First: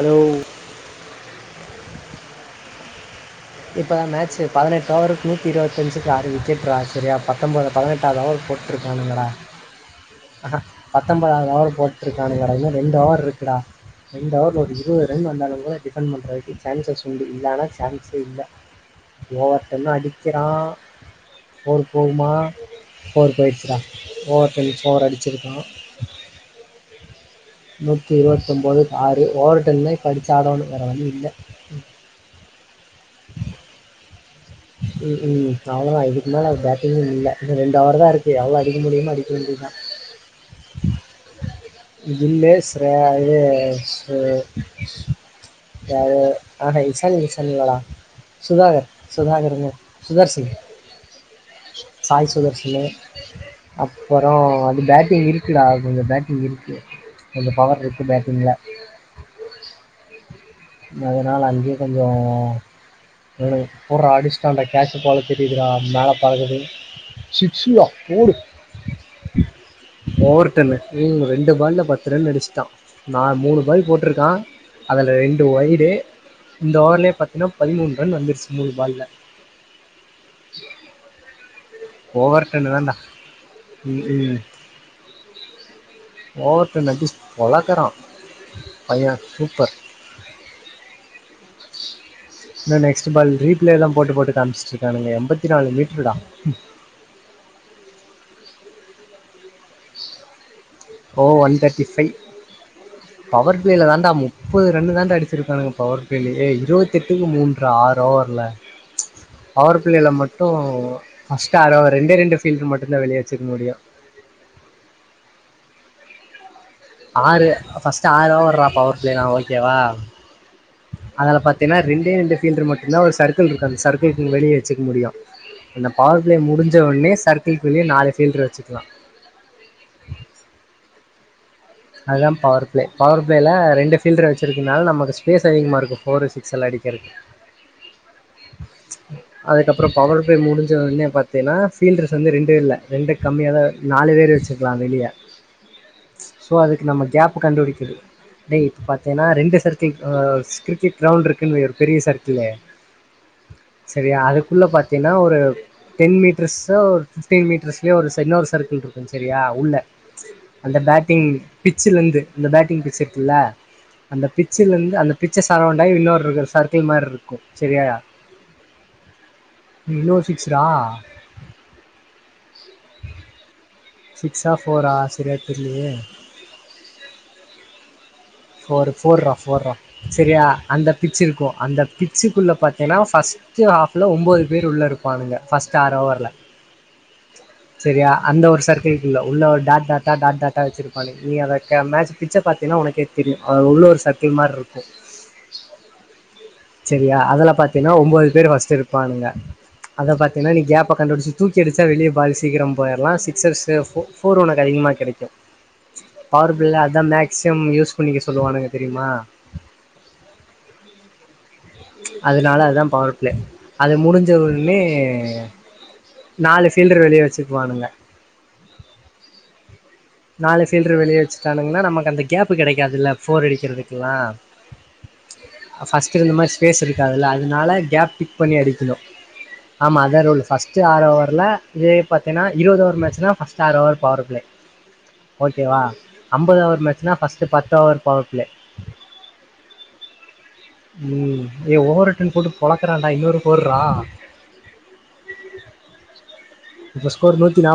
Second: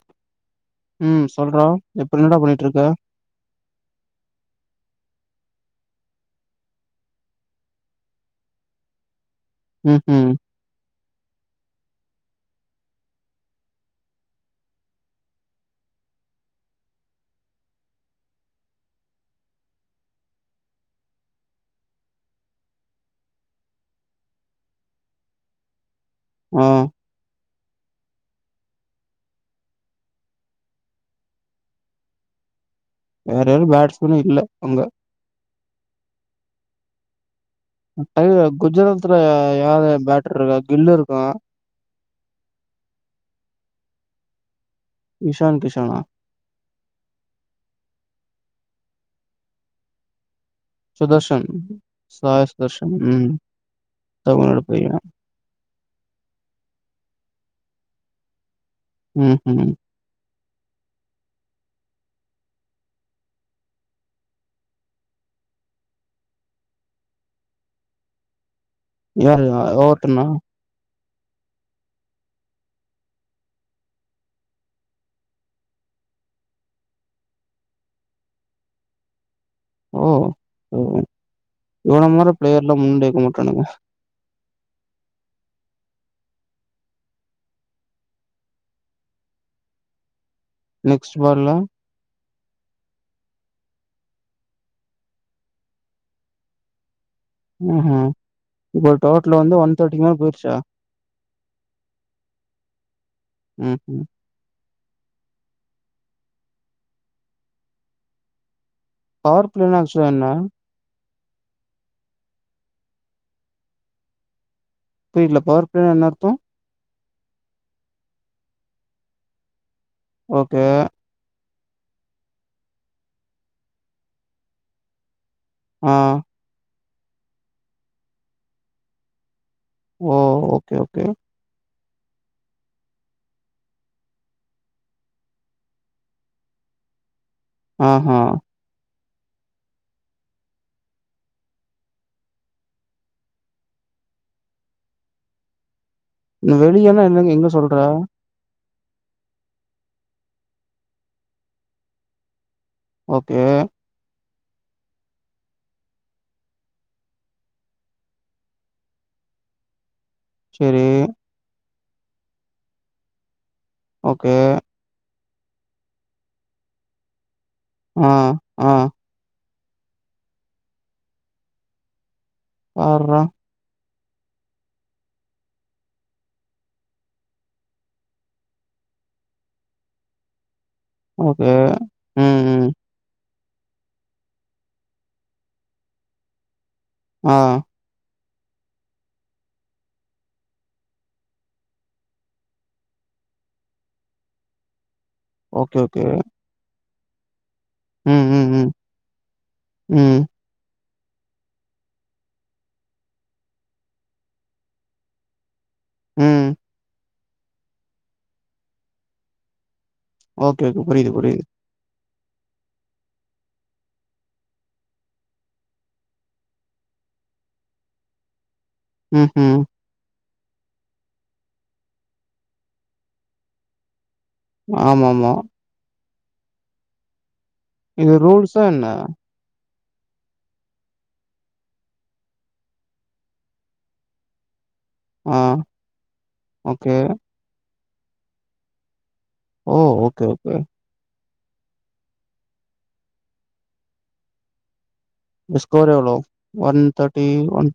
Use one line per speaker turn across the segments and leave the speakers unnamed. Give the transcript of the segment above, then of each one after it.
Allow
ம் சொல்றா இப்ப என்னடா பண்ணிட்ருக்க
இப்ப தா மேச்சு பதினெட்டு ஓவருக்கு நூத்தி இருவத்தஞ்சுக்கு ஆறு விக்கெட்ரா செரியா பத்தொம்போது பதினெட்டாவது ஓவர்க்கு போட்ருக்கானுங்கடா
ம்ம்
பத்தொம்பதாவது ஓவர் போட்ருக்கானுங்கடா இன்னு ரெண்டு ஓவர்ருக்குடா ரெண்டு ஓவர்ல ஒரு இருவது ரன் வந்தாலுங்கூட டிஃபெண்ட் பண்றதுக்கு சான்சஸ் உண்டு இல்லனா சான் ஸு இல்ல ஓவர் டென்னா அடிக்கறா ஃபோரு போகுமா ஃபோரு போய்ர்ச்சு டா ஓவர் டைம் ஃபோர் அடுச்சிருக்கா
ம்
நூத்தி இருவத் ஒம்போதுக்கு ஆறு ஓவர் டென்தா இப்ப அடுச்சி ஆடனு வேற வழி இல்ல
வேற யார் பேட்ஸ் குனு இல்ல அங்க
ம் ம் அவ்ளோதா இதுக்கு மேல பேட்டிங்கு இல்ல இன்னு ரெண்டு ஓவர் தா
டை
இருக்கு எவ்ளோ அடிக்க முடியுமோ
குஜராத்ல
அடிக்க வேண்டியதுதா
யாரு பேட்டர் இருக்கா கில்லு இருக்கா
கில்லு ஸ்ரேயா இது ஸ்ரே
இஷான் கிஷானா
யாரு ஆஹா இசான் கிசான் இல்லடா சுதாகர் சுதாகர்னு சுதர்ஷன்
சுதர்ஷன்
சாய் சுதர்ஷனு
சுதர்ஷன் ம்
அப்பறோ
தமிழ்நாடு
அது
பையன்
பேட்டிங் இருக்குடா கொஞ்சோ பேட்டிங் இருக்கு கொஞ்சோ பவர் இருக்கு பேட்டிங்ல
ம் ம்
மொத நாள் அங்கயே கொஞ்சோ விளாடு போட்றா அடிச்டாண்டா கேச்சு போல தெரியிது டா மேல பறக்குது சிக்ஸுடா போடு
யாரு ஓவர் டென்னா
ம் ரெண்டு பால்ல பத்து ரன் அடிச்சிட்டா நா மூணு பால் போட்ருக்கா அதுல ரெண்டு ஒய்டு இந்த ஓவர்லயே பாத்தீன்னா பதிமூணு ரன் வந்துருச்சி மூணு பால்ல
ஓ ஓ இவன மாரி
ஓவர் டன்னு
பிளேயர்லா
தான்டா
முன்னாடி வைக்க மாட்டானுங்க
ம் ம் ஓவர் டென்னு அடுச்சி பொலக்கறா பைய சூப்பர்
நெக்ஸ்ட் பால்ல
இன்ன நெக்ஸ்ட் பால் ரீப்ளேலா போட்டு போட்டு காமிச்சுட்ருக்கானுங்க எம்பத்தி நாலு மீட்ருடா
ம் ம் இப்ப டோட்லு வந்து ஒன் தேட்டிக்கு மேல பொய்ருச்சா
ஓ ஒன் தேட்டி ஃபைவ் பவர்
ம்
பிளேல
ம்
தான்டா நுப்பது ரன்னு தாண்டா அடுச்சிருக்கானுங்க பவர் ப்ளேலய இருவத்தெட்டுக்கு மூன்றா ஆறு ஓவர்ல
பிளேனா
பவர்
ஆக்சுவலா
ப்ளேல
என்ன
மட்டு ஃபர்ஸ்ட்டு ஆடோவர் ரெண்டே ரெண்டு ஃபீல்ட்ரு மட்டுதா வெளிய வச்சிக்க முடியு
இதுல பார்த்தா என்ன அர்த்தோ
ஆறு ஃபர்ஸ்ட் ஆறு ஓவர்ரா பவர் பிளேனா ஓகேவா
ஓகே
ஏன்னா ரெண்டே ரெண்டு ஃபீல்ரு மட்டும்தான் ஒரு சர்க்குள் இருக்கு அந்த சர்க்குள்கு வெளியே வச்சுக்க முடியு என்ன
ஆ
பவர் பிளே முடிஞ்சு முடுஞ்சவொன்னே சர்க்குள்கு வெளிய நாலு ஃபீல்ட்ரு வச்சுக்கலாம்
ஓ ஓகே ஓகே
அதுதான் பவர் பிளே பவர் பிளேல ரெண்டு ஃபீல்ர வச்சிருக்கனால நமக்கு ஸ்பேஸ் அதிகமா இருக்கும் ஃபோரு சிக்ஸ்ல்லா அடிக்கிறதுக்கு
ஆஹா.
அதுக்கப்புறம் பவர் பிளே முடிஞ்சவொன்னே பத்தேன்னா ஃபீல்டர்ஸ் வந்து ரெண்டு இல்ல ரெண்டு கம்மியாதான் நாலு பேர் வச்சுக்கலாம் வெளிய
இந்த
ஸோ அதுக்கு
வெளியன்னா
நம்ம
என்னங்க
கேப்பு
எங்க சொல்ற?
கண்டுபிடிக்கறது டேய் பாத்தேன்னா ரெண்டு சர்க்கிள் ஆஹ் கிரிக்கெட் கிரவுண்ட் இருக்குன்னு வை ஒரு பெரிய சர்க்குளு
ஓகே
உள்ள பாத்தேன்னா ஒரு டென் மீட்டர்ஸோ ஒரு ஃபிஃப்டீன் மீட்டர்ஸ்லயோ ஒரு ச இன்னொரு சர்க்கிள் இருக்கும் சரியா உள்ள அந்த
சேரி
பேட்டிங் பிச்சுல இருந்து அந்த பேட்டிங் பிச்சு இருக்குல அந்த
ஓகே.
பிச்சுல இருந்து அந்த பிச்ச சரவுண்டாயி இன்னொரு ருக்கு சர்க்கிள் மாரி இருக்
ஆஹ் ஆஹ்
இவ்ளோ சிக்ஸரா
பார்ரா
சிக்ஸா ஃபோரா சரியா தெர்லயே ஃபோரு ஃபோர்ரா ஃபோர்ரா சரியா அந்த பிச்சு
ஓகே.
இருக்கும் அந்த
ம்,
பிச்சுக்குள்ள
ம்.
பாத்தேனா ஃபஸ் [unintelligible] ஹாப்ல ஒன்போது பேர் உள்ள இருப்பானுங்க ஃபர்ஸ்ட் ஆறு ஓவர்ல
ஆஹ்
சரியா அந்த ஒரு சர்க்குள்குள்ளே உள்ள ஒரு டாட்டாட்டா டாட்டாட்டா வச்சிருப்பானுக நீ அத கே மேட்ச் பிட்ச பாத்தேனா உனக்கே தெரியு அது உள்ள ஒரு சர்க்குல் மாரி இருக்கு
ஓகே ஓகே
சரியா அதுல பாத் தேனா
ம்,
ஒன்போது பேர்
ம், ம்.
பஸ்ட் இருப்பானுங்க அத
ம்,
பாத்தேன்னா நீ கேப் இப்ப கண்டுபிச்சு தூக்கி அடுச்சா வெளிய பால் சீக்கிரம் போயற்லாம் சிக்சர்ஸு ஃபோர் உனக்கு அதிகமா கெடைக்கும்
ம்.
பவரு பிள்ள அதான் மேக் சம் யூஸ் பண்ணிக்க சொல்லுவானுங்க தெரியுமா
ஓகே, ஓகே. புரியுது, புரியுது.
ச் அதுனால அதான் பவர் பிளே அது முடிஞ்ச உடனே நாலு பீல்டரு வெளிய வச்சுக்குவானுங்க
உம் ஹும்
நாலு ஃபீல்ட்ரு வெளிய வச்சுட்டானுங்கன்னா நமக்கு அந்த கேப் கெடைகாதுல்ல ஃபோர் அடிக்கிறதுக்கெல்லாம்
ஆமாமா
ஃபர்ஸ்ட் இருந்த மாரி ஸ்பேஸ் இருக்காது இல்ல அதனால கேப்
இது
பிக் பண்ணி
ரூல்ஸா என்ன?
அடிக்கணு ஆமா அதே ரூல் ஃபர்ஸ்ட் ஆறு ஓவர்ல இதே பாத்தினா இருபது ஓவர் மேட்ச்னா ஃபர்ஸ்ட் ஆறு ஓவர் பவர் பிளே
ஆ.
ஓகேவா ஐம்பது ஓவர்
ஓகே.
மேட்சனா ஃபர்ஸ்ட் பத்து ஓவர் பவர் பிளே
ஓ ஓகே ஓகே
ம்ம் ஏ ஓவர் ரிட்டர்ன் போட்டு பொளக்குறா டா இன்ன ஒரு ஃபோர் றா
ஸ்கோர் எவ்ளோ ஒன் தர்ட்டி ஒன்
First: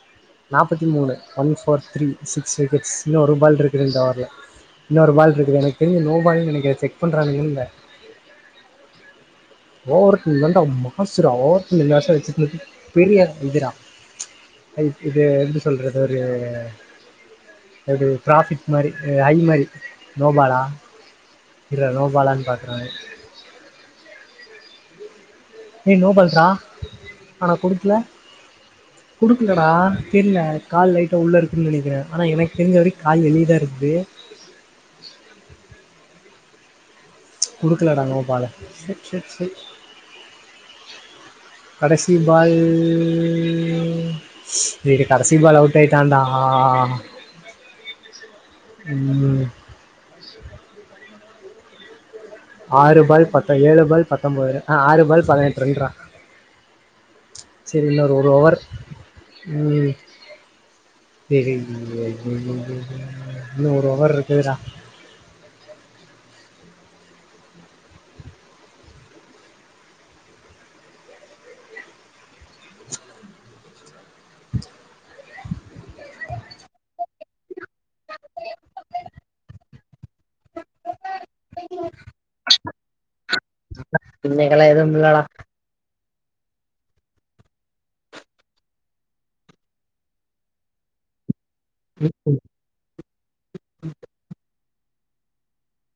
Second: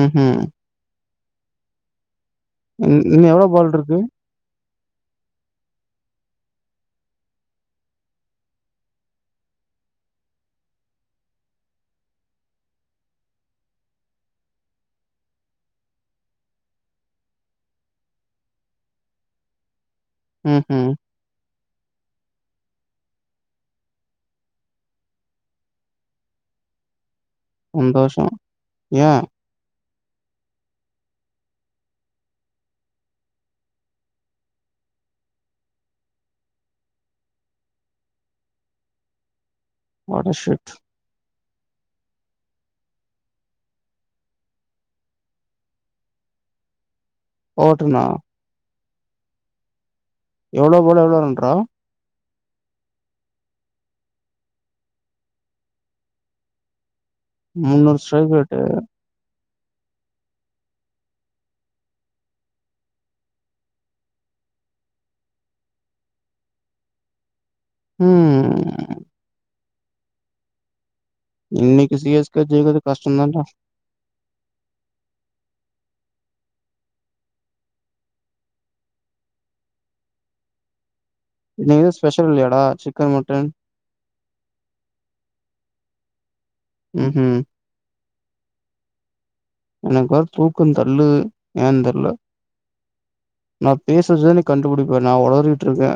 ம்ஹ்ம்.
நாபத்தி மூணு one four three six
in
wickets இன்னு
இன்னும்
ஒரு
எவ்ளோ
பால் இருக்கு ரெண்டு ஒவர்ல இன்னொரு பால் இருக்கு எனக் தெர்ல நோ பாலுன்னு நெனைக்கிற செக் பண்றாங்கள்ல ஓவர் கம் தாண்டா மாசு ஓவர் கம் [unintelligible] பெரிய இது டா இது எப்டி சொல்றது ஒரு ஒரு பிராஃபிட் மாரி ஐ மாரி
உஹ் ஹ்ம்
இரா நோ பாலான்னு பாக்குற ஏ நோபல் ரா ஆனா குடுக்கல
சந்தோஷம். ஏன்?
குடுக்கல டா தெரில கால் லைட்டா உள்ள இருக்குன்னு நெனைக்கிற ஆனா எனக்கு தெரிஞ்ச வரைக் கால் வெளிய தா இருக்குது கொடுக்கலடா நோ பாலு ச ச சை
வாட் எ ஷிட்
கடைசி பால் டேய் டேய் கடைசி பால் அவுட் ஆயிட்டான்டா ஆ ஆ
ஓட்டுன
உம்
எவ்ளோ பால் எவ்ளோ ரண்ரா
ஆறு பால் பத்த ஏழு பால் பத்தொன்பது ஆ ஆறு பால் பதினெட்டு ரன் ரா
முன்னூறு ஸ்ட்ரைக் அவுட்டு
உம் தெரிலியே இன்னு ஒரு ஓவர் இருக்குடா
உஹ்ம் இன்னைக்கு சிஎஸ்கே ஜெயிக்கிறது கஷ்டோ தா டா இன்னைக்கு எது ஸ்பெஷல் இல்லயாடா சிக்கன் மட்டன்
இன்னைக்கெல்லா எதுவும் இல்லடா
உஹம் உம் எனக்கு வேர தூக்கோ தள்ளுது ஏ தெர்ல நா பேசுச கண்டுபிடிப்ப நா உளறிட்டு இருக்க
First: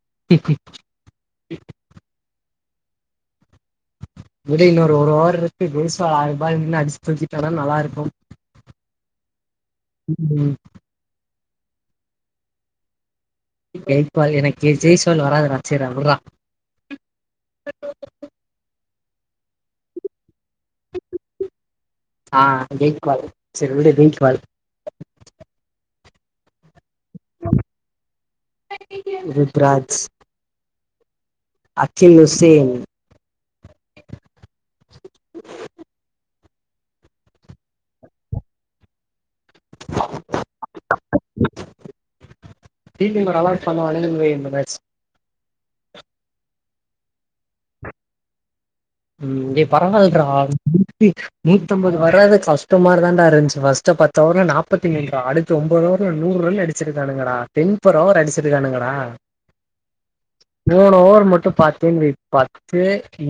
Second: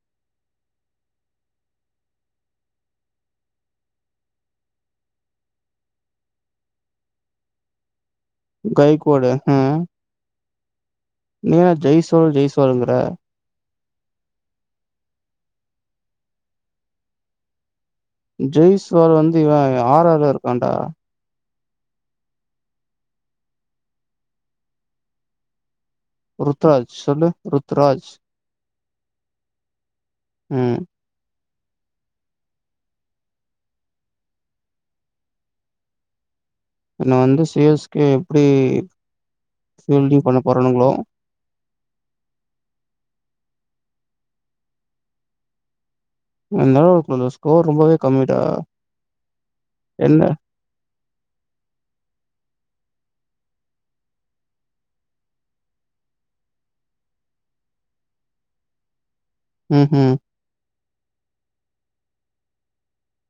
[inaudible] இரு இன்னொரு ஒரு ஓர் இருக்கு [unintelligible] நின்னு அடிச்சு தூக்கிட்ட தா நல்லா இருக்கு
கைக்கூட
[inaudible]
நீ ஏன் ஜெய்சோல் ஜெய்சோல்ங்கற
எய்ட் பால் எனக்கே ஜெய்சோல்ன்னு வராதுடா சேரிரா வுட்ரா
ஜெய்ஸ்வால் வந்து இவ ஆர் ஆர்ல இருக்கான்டா
ஆ ஜெய்ஸ்வால் சேரி வுடு ஜெய்ஸ்வால்
ருத்ராஜ் சொல்லு ருத்ராஜ்
ருத்ராஜ்
ம்
அக்கேல் ஹோசேன்
இவன வந்து சி எஸ் கே எப்டி ஃபில்டிங் பண்ண போறாணுங்ளோ
ஃபீல்டிங்ல நல்லா பண்ணுவானுங்கவை இந்த மேட்ச்
இந்த தடவ கொஞ்சோ ஸ்கோர் ரொம்பவே கம்மிடா
ம் டேய்
என்ன
பரவாயில்ரா நூத்தி நூத்தம்பது வர்றது கஷ்டமா தாண்டா இருஞ்ச்சு ஃபர்ஸ்ட்டு பத்து ஓவர்ல நாப்பத்தி மூணுரா அடுத்து ஒம்போது ஓவர்ல நூறு ரன் அடிச்சிருக்கானுங்கடா டென்ம்பர் ஓவர் அடிச்சிருக்கானுங்கடா
ம்ஹும்
மூணு ஓவர் மட்டு பாத்தேனு வை பத்து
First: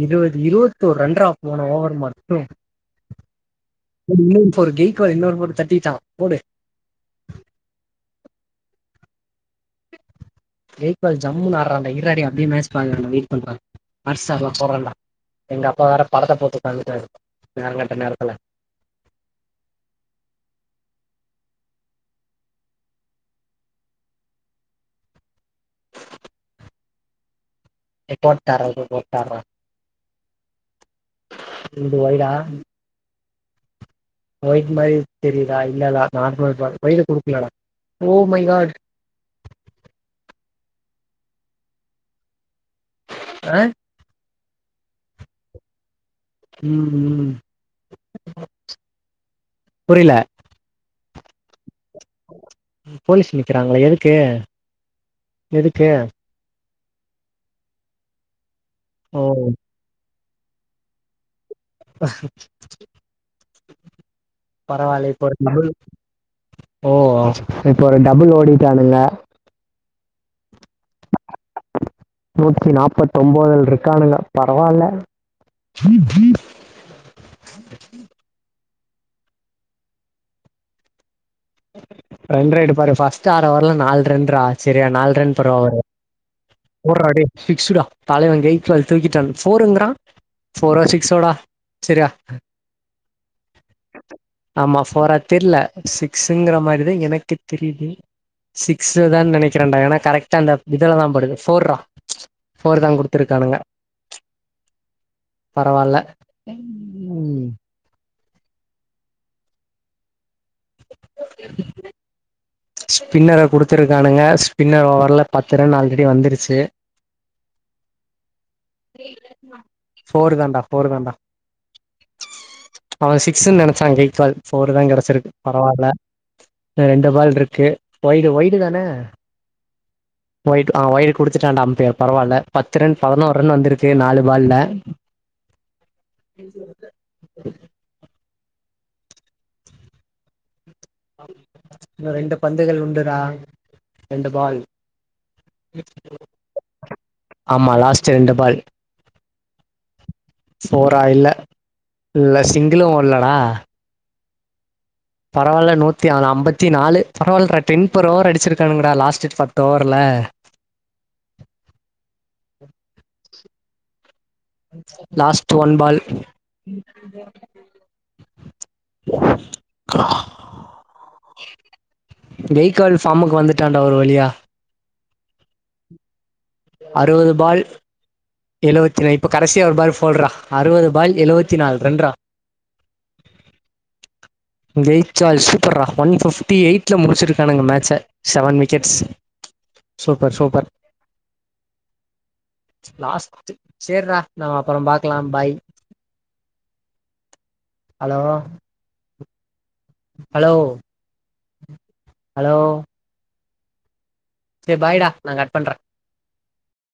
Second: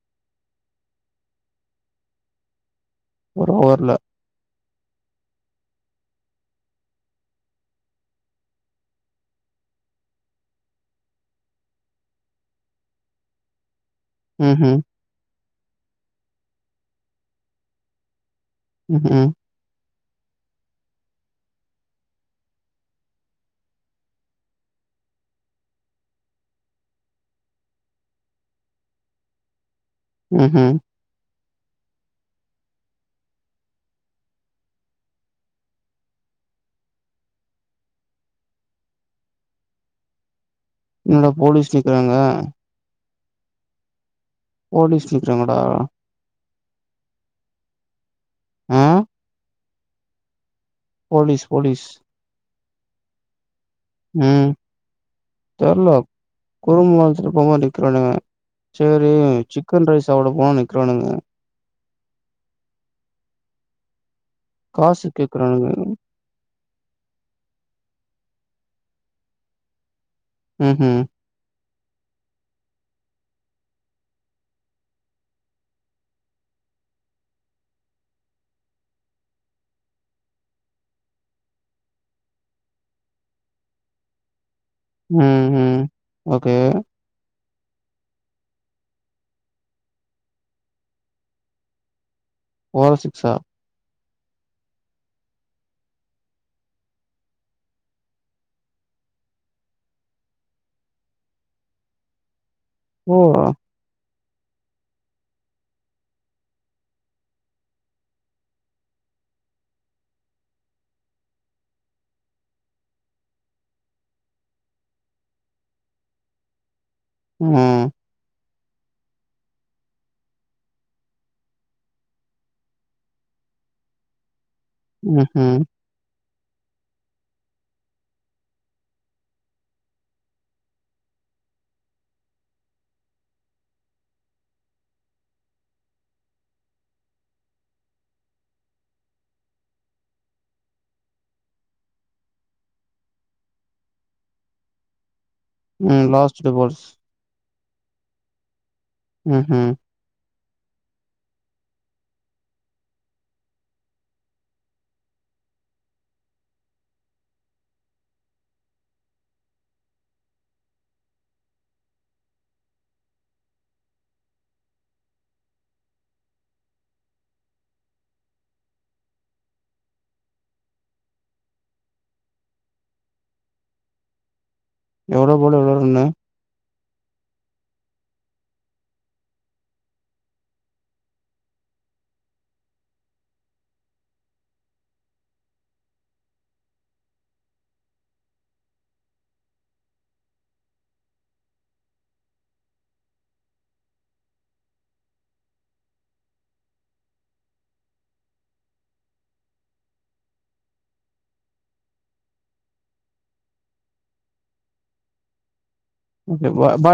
இருவத் இருவத்தோரு ரண்ட் டா போன ஓவர் மட்டு
ஒரு ஓவர்ல
ஒரு கெய்க்வால் இன்னொரு போட்டு தட்டிட்டா போடு கெய்க்வால் ஜம்முனு ஆடுறான்டா இரராடே அப்டியே மேச் பாக்குறன்டா வெயிட் பண்றா அர்சார்லா
ம்ஹ்ம்.
போடறான்ட எங்க அப்பா வேற படத்த போட்டு உக்காந்துடாரு நேரங்கட்ட நேரத்துல
ம் ஹு
ஏ போட்டாற்றா இது போட்டாற
ம் ஹு
இது ஒய்டா ஒய்டு மாரி தெரியுதா இல்லடா நார்மல் பால் ஒய்டு குடுக்லடா ஓ மை காட்
இன்னாட போலீஸ் நிக்குறாங்க
அ
போலீஸ் நிக்றாங்க டா
ம் ஹு
ஆ
புரிய்ல
போலிஸ் போலிஸ்
போலிஸ் நிப் கிறாங்ளா எதுக்கு
ம்.
எதுக்கு
குறும் அழச்சிட்டு போ போது நிக்கிறானுங்க சேரி
ஓ
சிக்கன் ரைஸ் சவுட போனு நிக்றானுங்க
பரவாயில்ல
காசுக்
இப்போ ஒரு
கேக்குறானுங்க
தமிழ் ஓ இப்போ ஒரு டபுள் ஓடிட்டானுங்க
உம் உஹும்
நூத்தி நாப்பத்தொம்போதுல இருக்கானுங்க பரவால்ல ரெண்ற எடுப்பாரு பஸ்ட் ஆறு அவர்ல நால் ரன்ரா சரியா நாலு ரன்
ம்,
அப்பரோ அவரு
ம். ஓகே
சிக்ஸ்டா தலைவே கெய்த்வால் தூக்கிட்ட போருங்குறா போரா சிக்ஸோடா செரியா
ஃபோரா சிக்ஸா
ஆமா ஃபோரா தெர்ல சிக்ஸுங்குற மாரிதா எனக்கே தெரியுது சிக்ஸ்தா நெனைக்கிறேன்டாங்க ஏன்னா கரெக்டா அந்த இதுலதா படுது ஃபோர்ரா ஃபோர்தா
ஓ!
குடுத்துருக்கானுங்க பரவால்ல உம் [unintelligible] ஸ்பின்னர குடுத்துருக்கானுங்க ஸ்பின்னர் ஓவர்ல பத்து ரன் ஆல்ரெடி வந்துருச்சு
உம்
ஃபோரு தண்டா ஃபோர் தண்டா அவெ சிக்ஸ்ன்னு நெனச்சா கெய்த்வால் ஃபோருதா கெடைச்சுருக்கு
ம்ஹ்ம்.
பரவால்ல ரெண்டு ஃபால் இருக்கு ஒய்டு ஒய்டு தான ஒய்டு ஒய்டு குடுத்துட்டா அம்பயர் பரவால்ல பத்து ரன் பதுனோர் த்து ரன் வந்துருக்கு நாலு ஃபால்லா இன்ன ரெண்டு பந்துகள் உண்டுடா ரெண்டு ஃபால்
உம் லாஸ்ட்டு ஃபால்ஸ்
ஆமா லாஸ்ட் ரெண்டு ஃபால்
உம் ஹும்
ஃபோரா இல்ல இல்ல சிங்கிளு ஓடலடா பரவால்ல நூத்தி அ அம்பத்தி நாலு பரவால்லடா டென் ஒரு ஓவர் அடிச்சிருக்கானுங்கடா லாஸ்ட் டேட் பத்து ஓவர்ல லாஸ்ட் ஒன் ஃபால் கெய்கால் ஃபார்முக்கு வந்துட்டான்டா ஒரு வழியா
எவ்ளோ ஃபாலு எவ்ளோ ரன்னு
அறுவது ஃபால் எழுவத்தி இப்ப கடைசியா ஒரு ஃபால் ஃபோல்ரா அறுவது ஃபால் எழுவத்தி நாலு ரன்ரா கெய்த்வால் சூப்பர்ரா ஒன் ஃபிப்டி எயிட்ல முடிச்சு இருக்கானுங்க ஃமேட்ச்ச seven wickets super super last சேர்டா நம்ம அப்பறம் பாக்கலா ஃபாய் ஹலோ ஹலோ ஹலோ செரி ஃபாய்டா நா கட் பண்றே
[unintelligible]